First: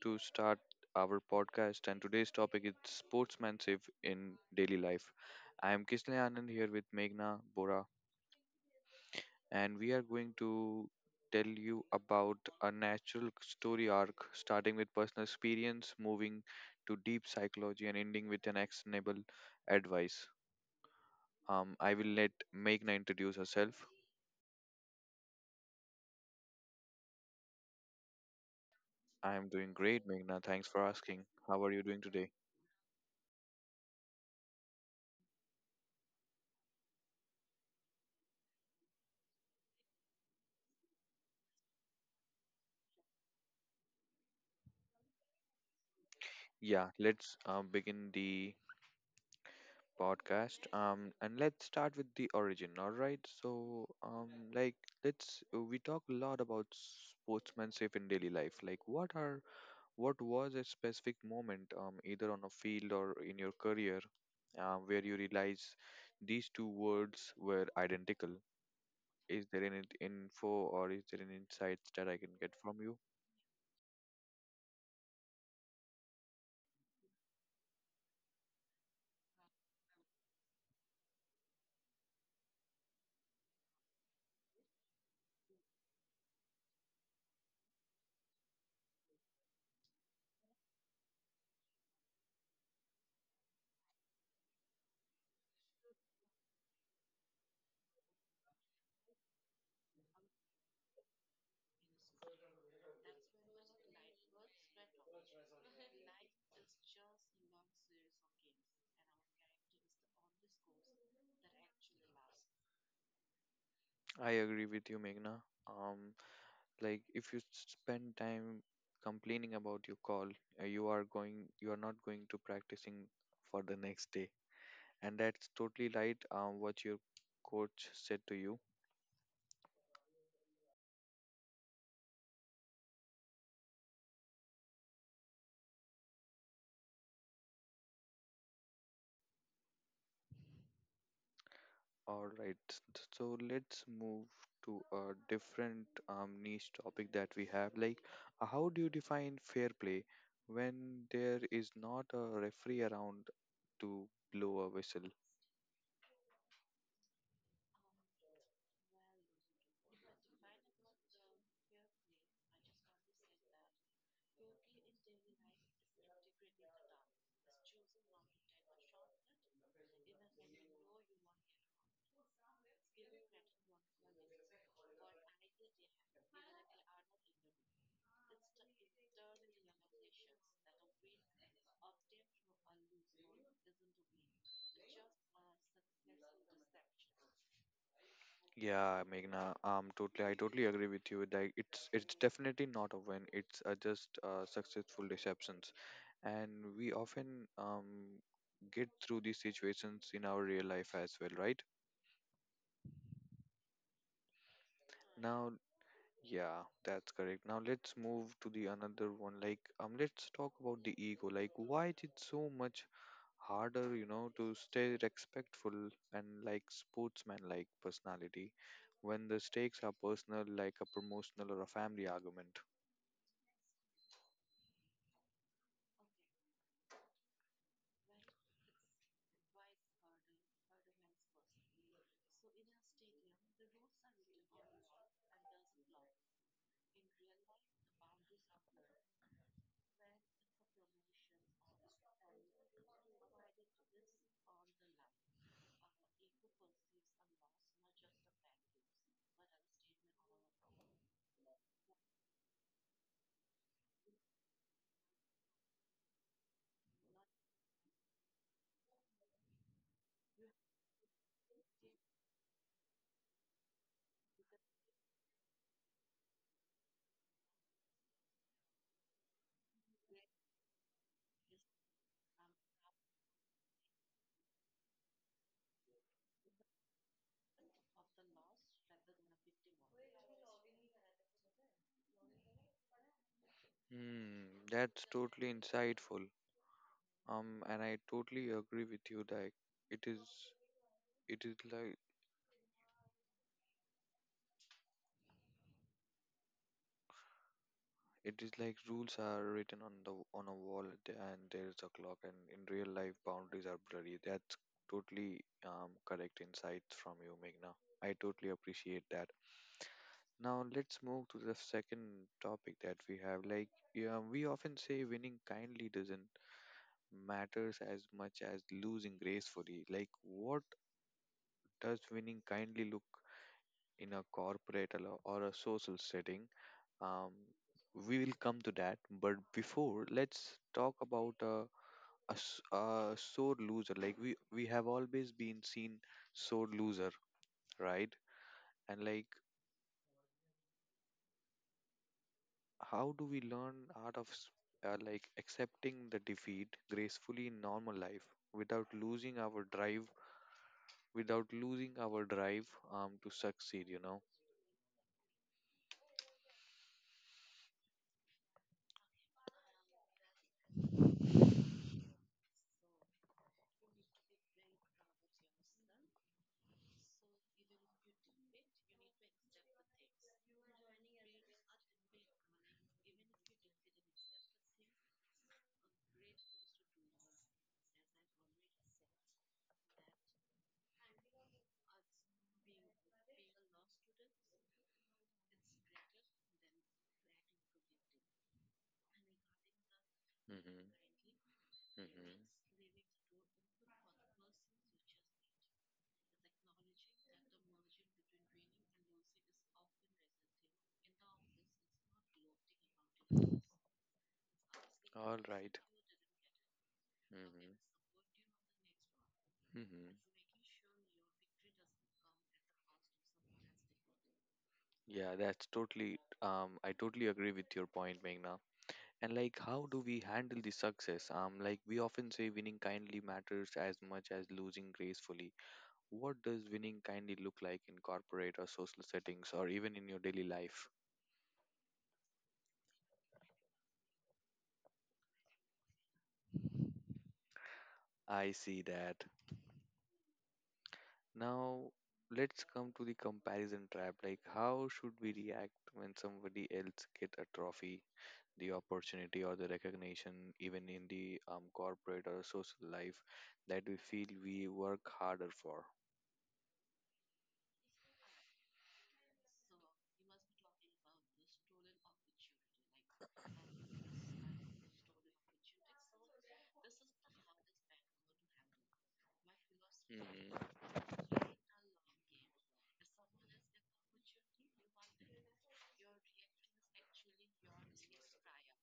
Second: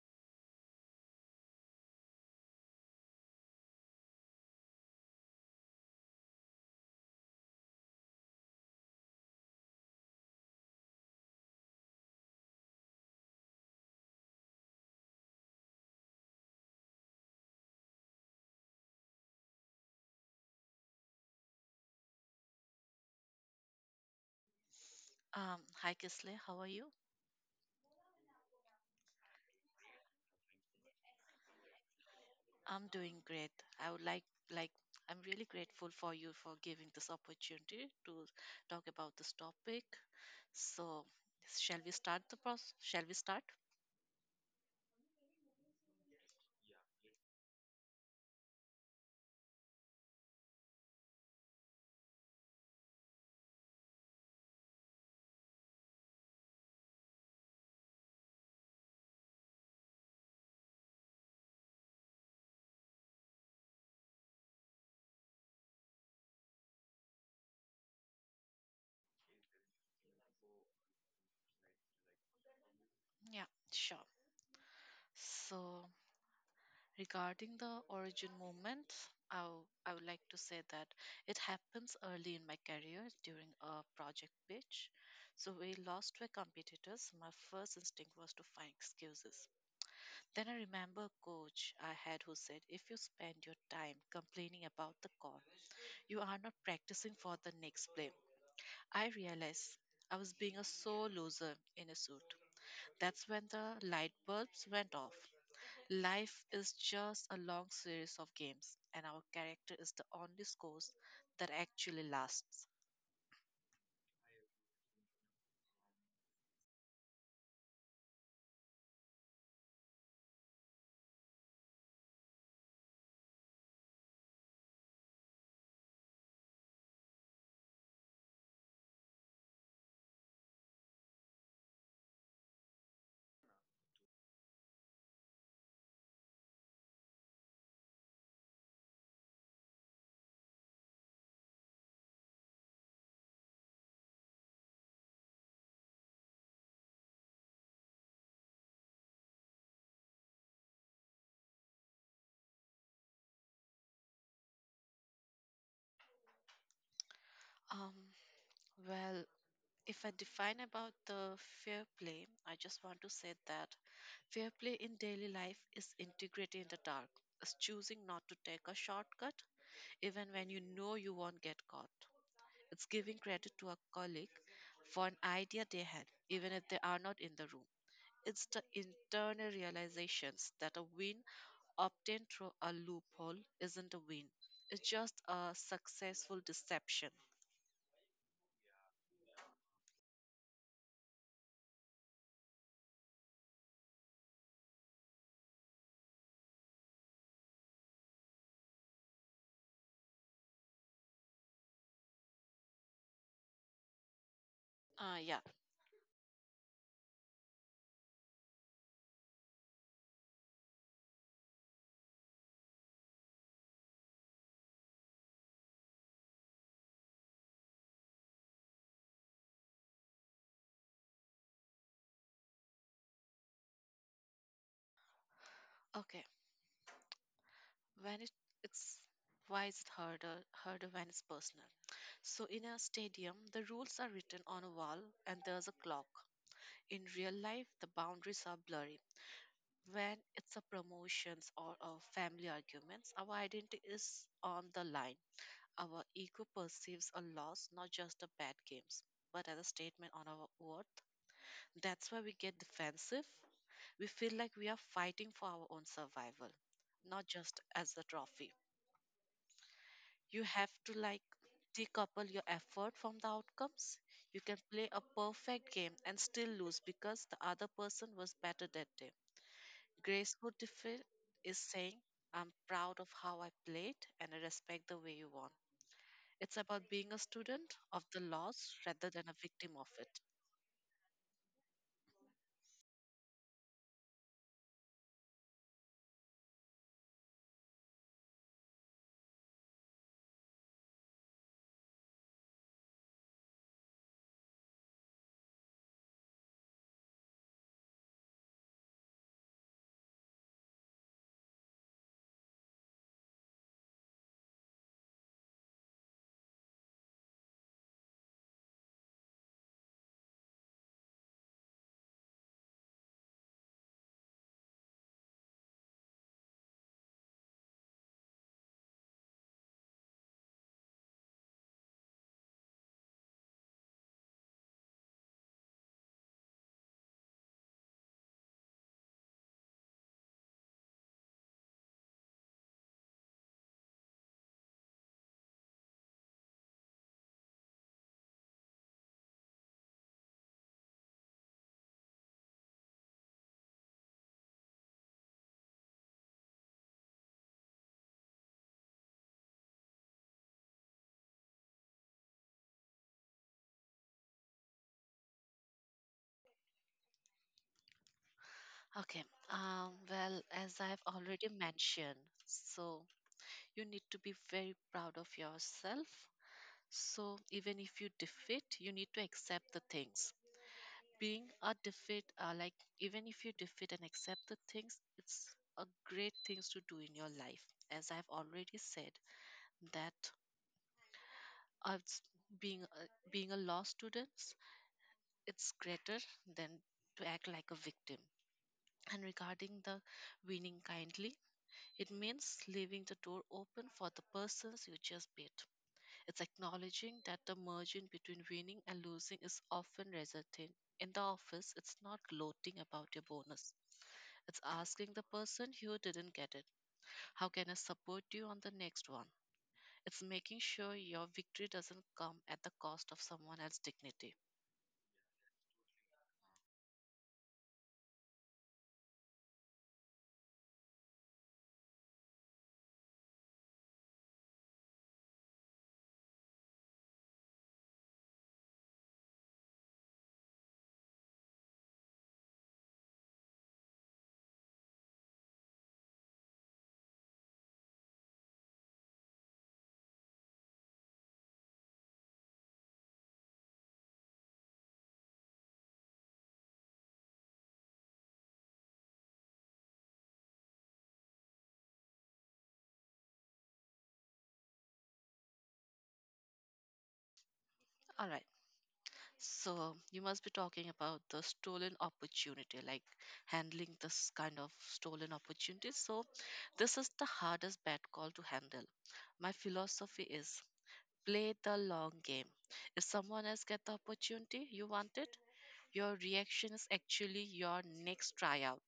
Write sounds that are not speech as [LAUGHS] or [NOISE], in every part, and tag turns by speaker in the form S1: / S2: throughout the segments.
S1: to start our podcast, and today's topic is sportsmanship in daily life. I am Kisle Anand here with Meghna Bora, and we are going to tell you about a natural story arc, starting with personal experience, moving to deep psychology, and ending with an actionable advice. I will let Meghna introduce herself.
S2: Hi Kisle, how are you?
S1: I am doing great, Meghna. Thanks for asking. How are you doing today?
S2: I'm doing great. I would like I'm really grateful for you for giving this opportunity to talk about this topic. So, shall we start the process? Shall we start?
S1: Yeah, let's begin the podcast. And let's start with the origin. All right. Let's we talk a lot about sportsmanship in daily life. Like, what was a specific moment, either on a field or in your career, where you realize these two words were identical? Is there any info or is there any insights that I can get from you?
S2: Yeah, sure. So, regarding the origin movement, I would like to say that it happens early in my career during a project pitch. So, we lost to a competitors. My first instinct was to find excuses. Then I remember a coach I had who said, If you spend your time complaining about the call, you are not practicing for the next play. I realized I was being a sore loser in a suit. That's when the light bulbs went off. Life is just a long series of games, and our character is the only scores that actually lasts.
S1: I agree with you, Meghna. Um, Like if you spend time complaining about your call, you are not going to practicing for the next day. And that's totally right what your coach said to you. All right. So let's move to a different niche topic that we have. Like, how do you define fair play when there is not a referee around to blow a whistle?
S2: Um, well, if I define about the fair play, I just want to say that fair play in daily life is integrity in the dark. It's choosing not to take a shortcut even when you know you won't get caught. It's giving credit to a colleague for an idea they had, even if they are not in the room. It's the internal realizations that a win obtained through a loophole isn't a win. It's just a successful deception.
S1: Yeah, Meghna, I totally agree with you. Like, it's definitely not a win. It's just successful deceptions, and we often get through these situations in our real life as well, right?
S2: Yeah.
S1: Now, Yeah, that's correct. Now let's move to the another one. Like, let's talk about the ego. Like, why is it so much harder, you know, to stay respectful and like sportsman-like personality when the stakes are personal, like a promotional or a family argument?
S2: Okay. when it, it's Why is it harder when it's personal? So in a stadium the rules are written on a wall and there's a clock. In real life the boundaries are blurry. When it's a promotions or a family arguments, our identity is on the line. Our ego perceives a loss not just a bad games, but as a statement on our worth. That's why we get defensive. We feel like we are fighting for our own survival, not just as a trophy. You have to like decouple your effort from the outcomes. You can play a perfect game and still lose because the other person was better that day. Graceful defeat is saying, I'm proud of how I played and I respect the way you won. It's about being a student of the loss rather than a victim of it.
S1: Hmm, that's totally insightful. And I totally agree with you. Like, it is, it is like rules are written on the on a wall, and there is a clock. And in real life, boundaries are blurry. That's totally correct insights from you, Meghna. I totally appreciate that. Now let's move to the second topic that we have. Like yeah, we often say, winning kindly doesn't matters as much as losing gracefully. Like, what does winning kindly look in a corporate or a social setting? Um, we will come to that, but before, let's talk about a sore loser. Like we have always been seen sore loser, right? And like, how do we learn out of like accepting the defeat gracefully in normal life without losing our drive, without losing our drive to succeed, you know?
S2: Okay, well, as I've already mentioned, so you need to be very proud of yourself. So, even if you defeat, you need to accept the things being a defeat like even if you defeat and accept the things, it's a great things to do in your life. As I've already said that uh, s- being a, being a law student, it's greater than to act like a victim. And regarding the winning
S1: Mm-hmm.
S2: kindly, it
S1: Mm-hmm.
S2: means leaving the door open for the persons you just beat. It's acknowledging that the margin between winning and losing is often resulting. In the office, it's not gloating about your bonus. It's asking the
S1: All
S2: person
S1: right.
S2: who didn't get it, How can I
S1: Mm-hmm.
S2: support you on the next one?
S1: Mm-hmm.
S2: It's making sure your victory doesn't come at the cost of someone else's dignity.
S1: Yeah, that's totally. I totally agree with your point, Meghna. And like, how do we handle the success? Like we often say, winning kindly matters as much as losing gracefully. What does winning kindly look like in corporate or social settings, or even in your daily life? I see that. Now, let's come to the comparison trap. Like, how should we react when somebody else get a trophy, the opportunity, or the recognition, even in the corporate or social life that we feel we work harder for?
S2: All right, so you must be talking about the stolen opportunity, like handling this kind of stolen opportunity. So, this is the hardest bad call to handle. My philosophy
S1: Hmm.
S2: is play the long game. If someone else get the opportunity you wanted, your reaction is actually your next tryout.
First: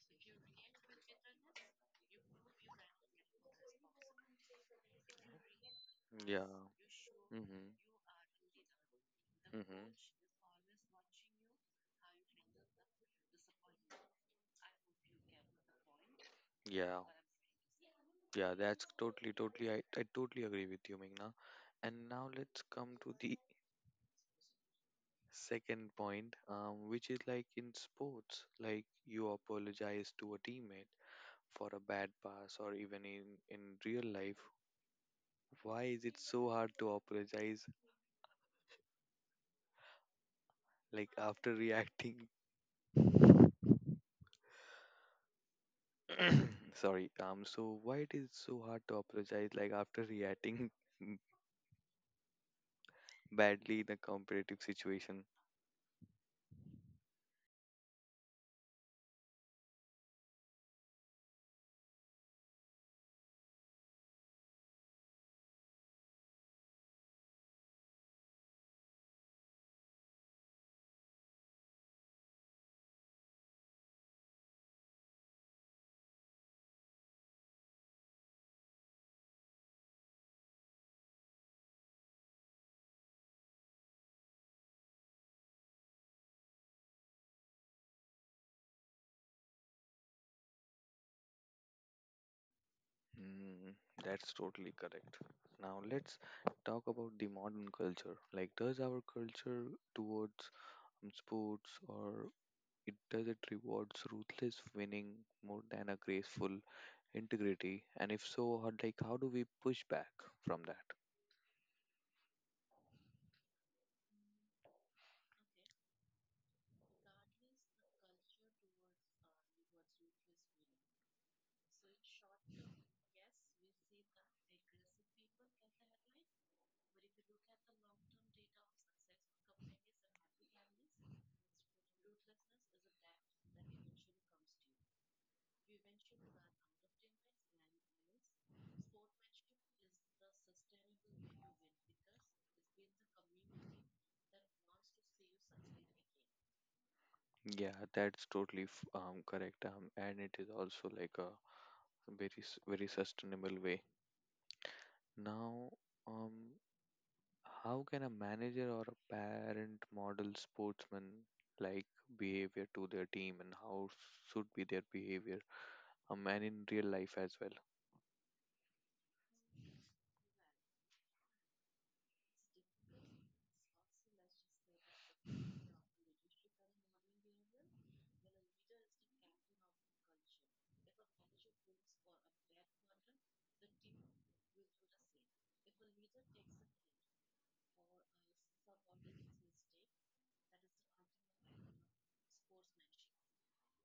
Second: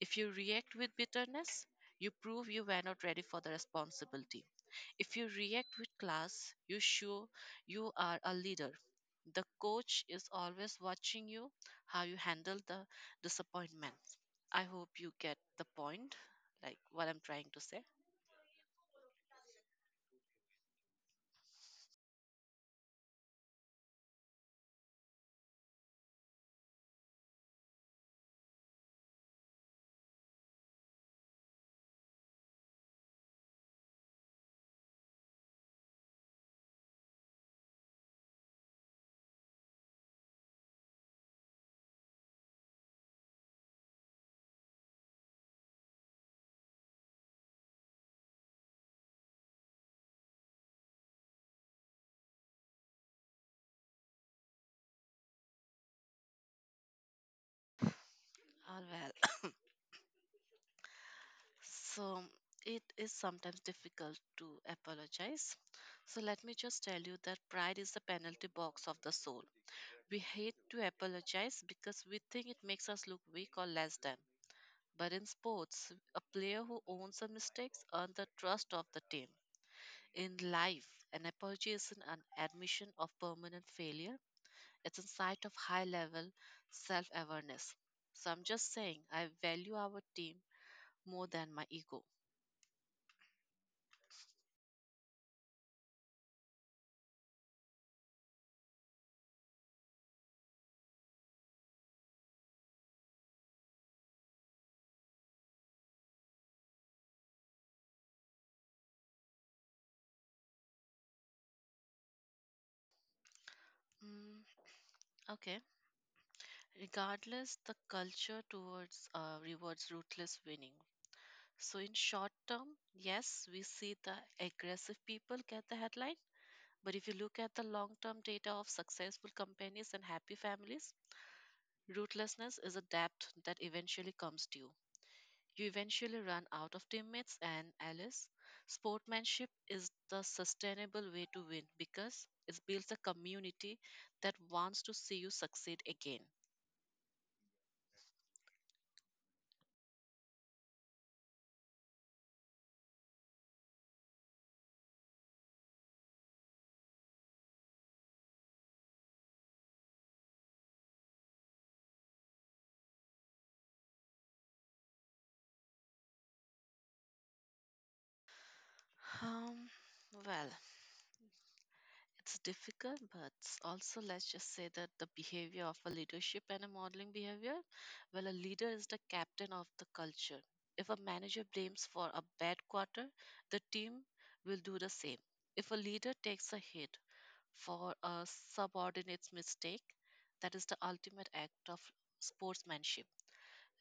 S2: If you react with bitterness, you prove you were not ready for the responsibility. If you react with
S1: Yeah.
S2: class, you show
S1: Hmm.
S2: you are a leader. The
S1: Hmm.
S2: coach is always watching you, how you handle the disappointment. I hope you get the point, like
S1: Yeah.
S2: what I'm trying to say.
S1: Yeah, totally. I totally agree with you, Meghna. And now let's come to the second point, which is like in sports, like you apologize to a teammate for a bad pass, or even in real life, why is it so hard to apologize like after [LAUGHS] reacting? [COUGHS] Sorry, so why it is so hard to apologize like after reacting [LAUGHS] badly in a competitive situation?
S2: All well. [COUGHS] So it is sometimes difficult to apologize. So let me just tell you that pride is the penalty box of the soul. We hate to apologize because we think it makes us look weak or less than. But in sports, a player who owns her mistakes earns the trust of the team. In life, an apology isn't an admission of permanent failure, it's a sign of high level self awareness. So I'm just saying, I value our team more than my ego.
S1: Hmm, that's totally correct. Now let's talk about the modern culture. Like, does our culture towards in sports or it rewards ruthless winning more than a graceful integrity, and if so how, like how do we push back from that?
S2: Mm, okay. Regardless, the culture towards rewards ruthless winning. So, in short term, yes, we see the aggressive people get the headline. But if you look at the long term data of successful companies and happy families, ruthlessness is a debt that eventually comes due. You eventually run out of teammates and allies. Sportsmanship is the sustainable way to win because it builds a community that wants to see you succeed again.
S1: That's totally correct, and it is also like a very sustainable way. Now, um how can a manager or a parent model sportsman like behavior to their team, and how should be their behavior and in real life as well?
S2: Um, well, it's difficult, but also let's just say that the behavior of a leadership and a modeling behavior, well, a leader is the captain of the culture. If a manager blames for a bad quarter, the team will do the same. If a leader takes a hit for a subordinate's mistake, that is the ultimate act of sportsmanship.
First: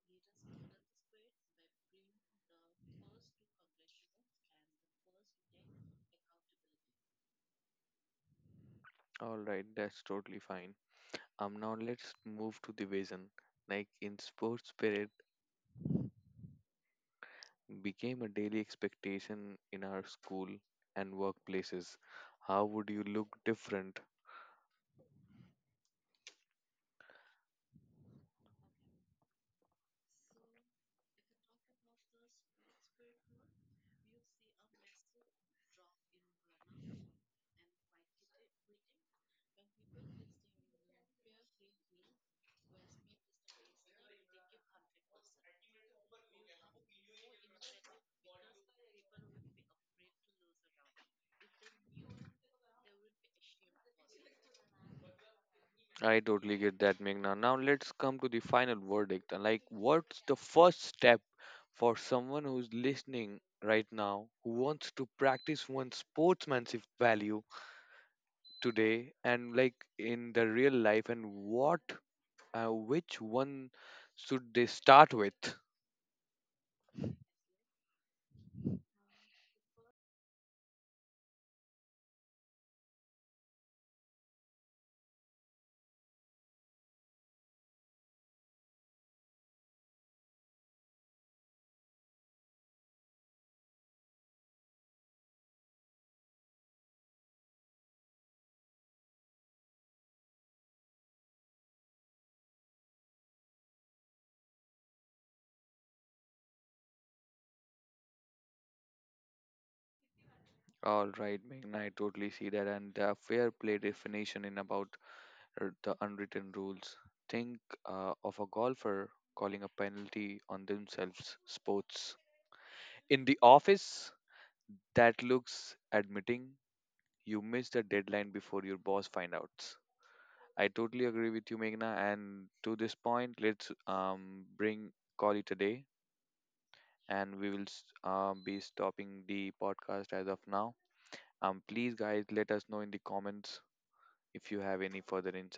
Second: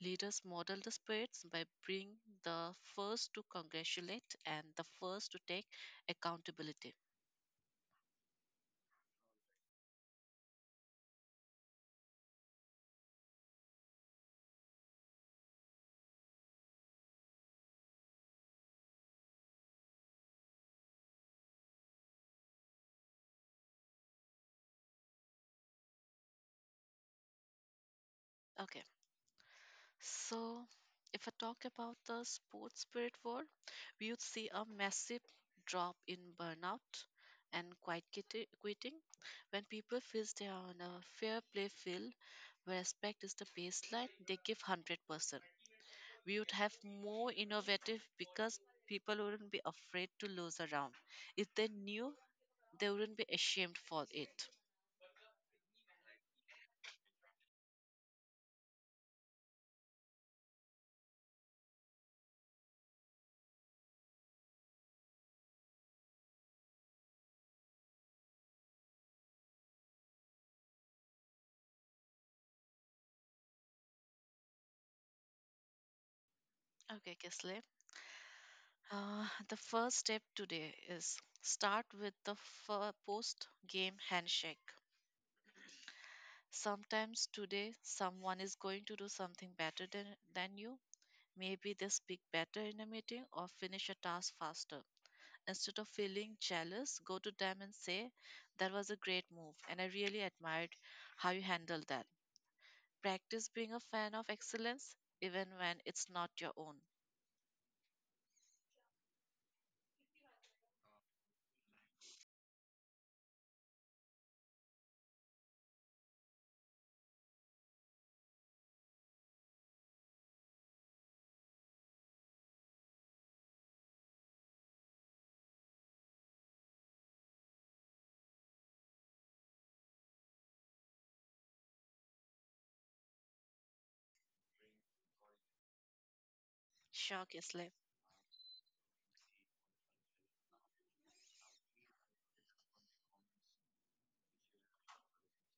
S2: Leaders model the spirits by being the first to congratulate and the first to take accountability.
S1: All right, that's totally fine. Now let's move to division. Like in sports spirit became a daily expectation in our school and workplaces. How would you look different?
S2: Okay. So, if I talk about the sports spirit world, we would see a massive drop in burnout and quiet quitting when people feel they are on a fair play field where respect is the baseline. They give 100%. We would have more innovative because people wouldn't be afraid to lose a round if they knew they wouldn't be ashamed for it.
S1: I totally get that, Meghna. Now let's come to the final verdict. Like, what's the first step for someone who's listening right now who wants to practice one's sportsmanship value today and like in the real life? And what, which one should they start with?
S2: Okay Kisle. The first step today is start with the post game handshake. Sometimes today someone is going to do something better than you. Maybe they speak better in a meeting or finish a task faster. Instead of feeling jealous, go to them and say, That was a great move, and I really admired how you handled that. Practice being a fan of excellence even when it's not your own.
S1: All right, Ming, I totally see that. And the fair play definition in about the unwritten rules. Think of a golfer calling a penalty on themselves, sports. In the office, that looks admitting you missed the deadline before your boss find out. I totally agree with you, Meghna. And to this point, let's bring call it a day,
S2: Sure,
S1: and we will
S2: Kislev.
S1: be stopping the podcast as of now. Please, guys, let us know in the comments if you have any further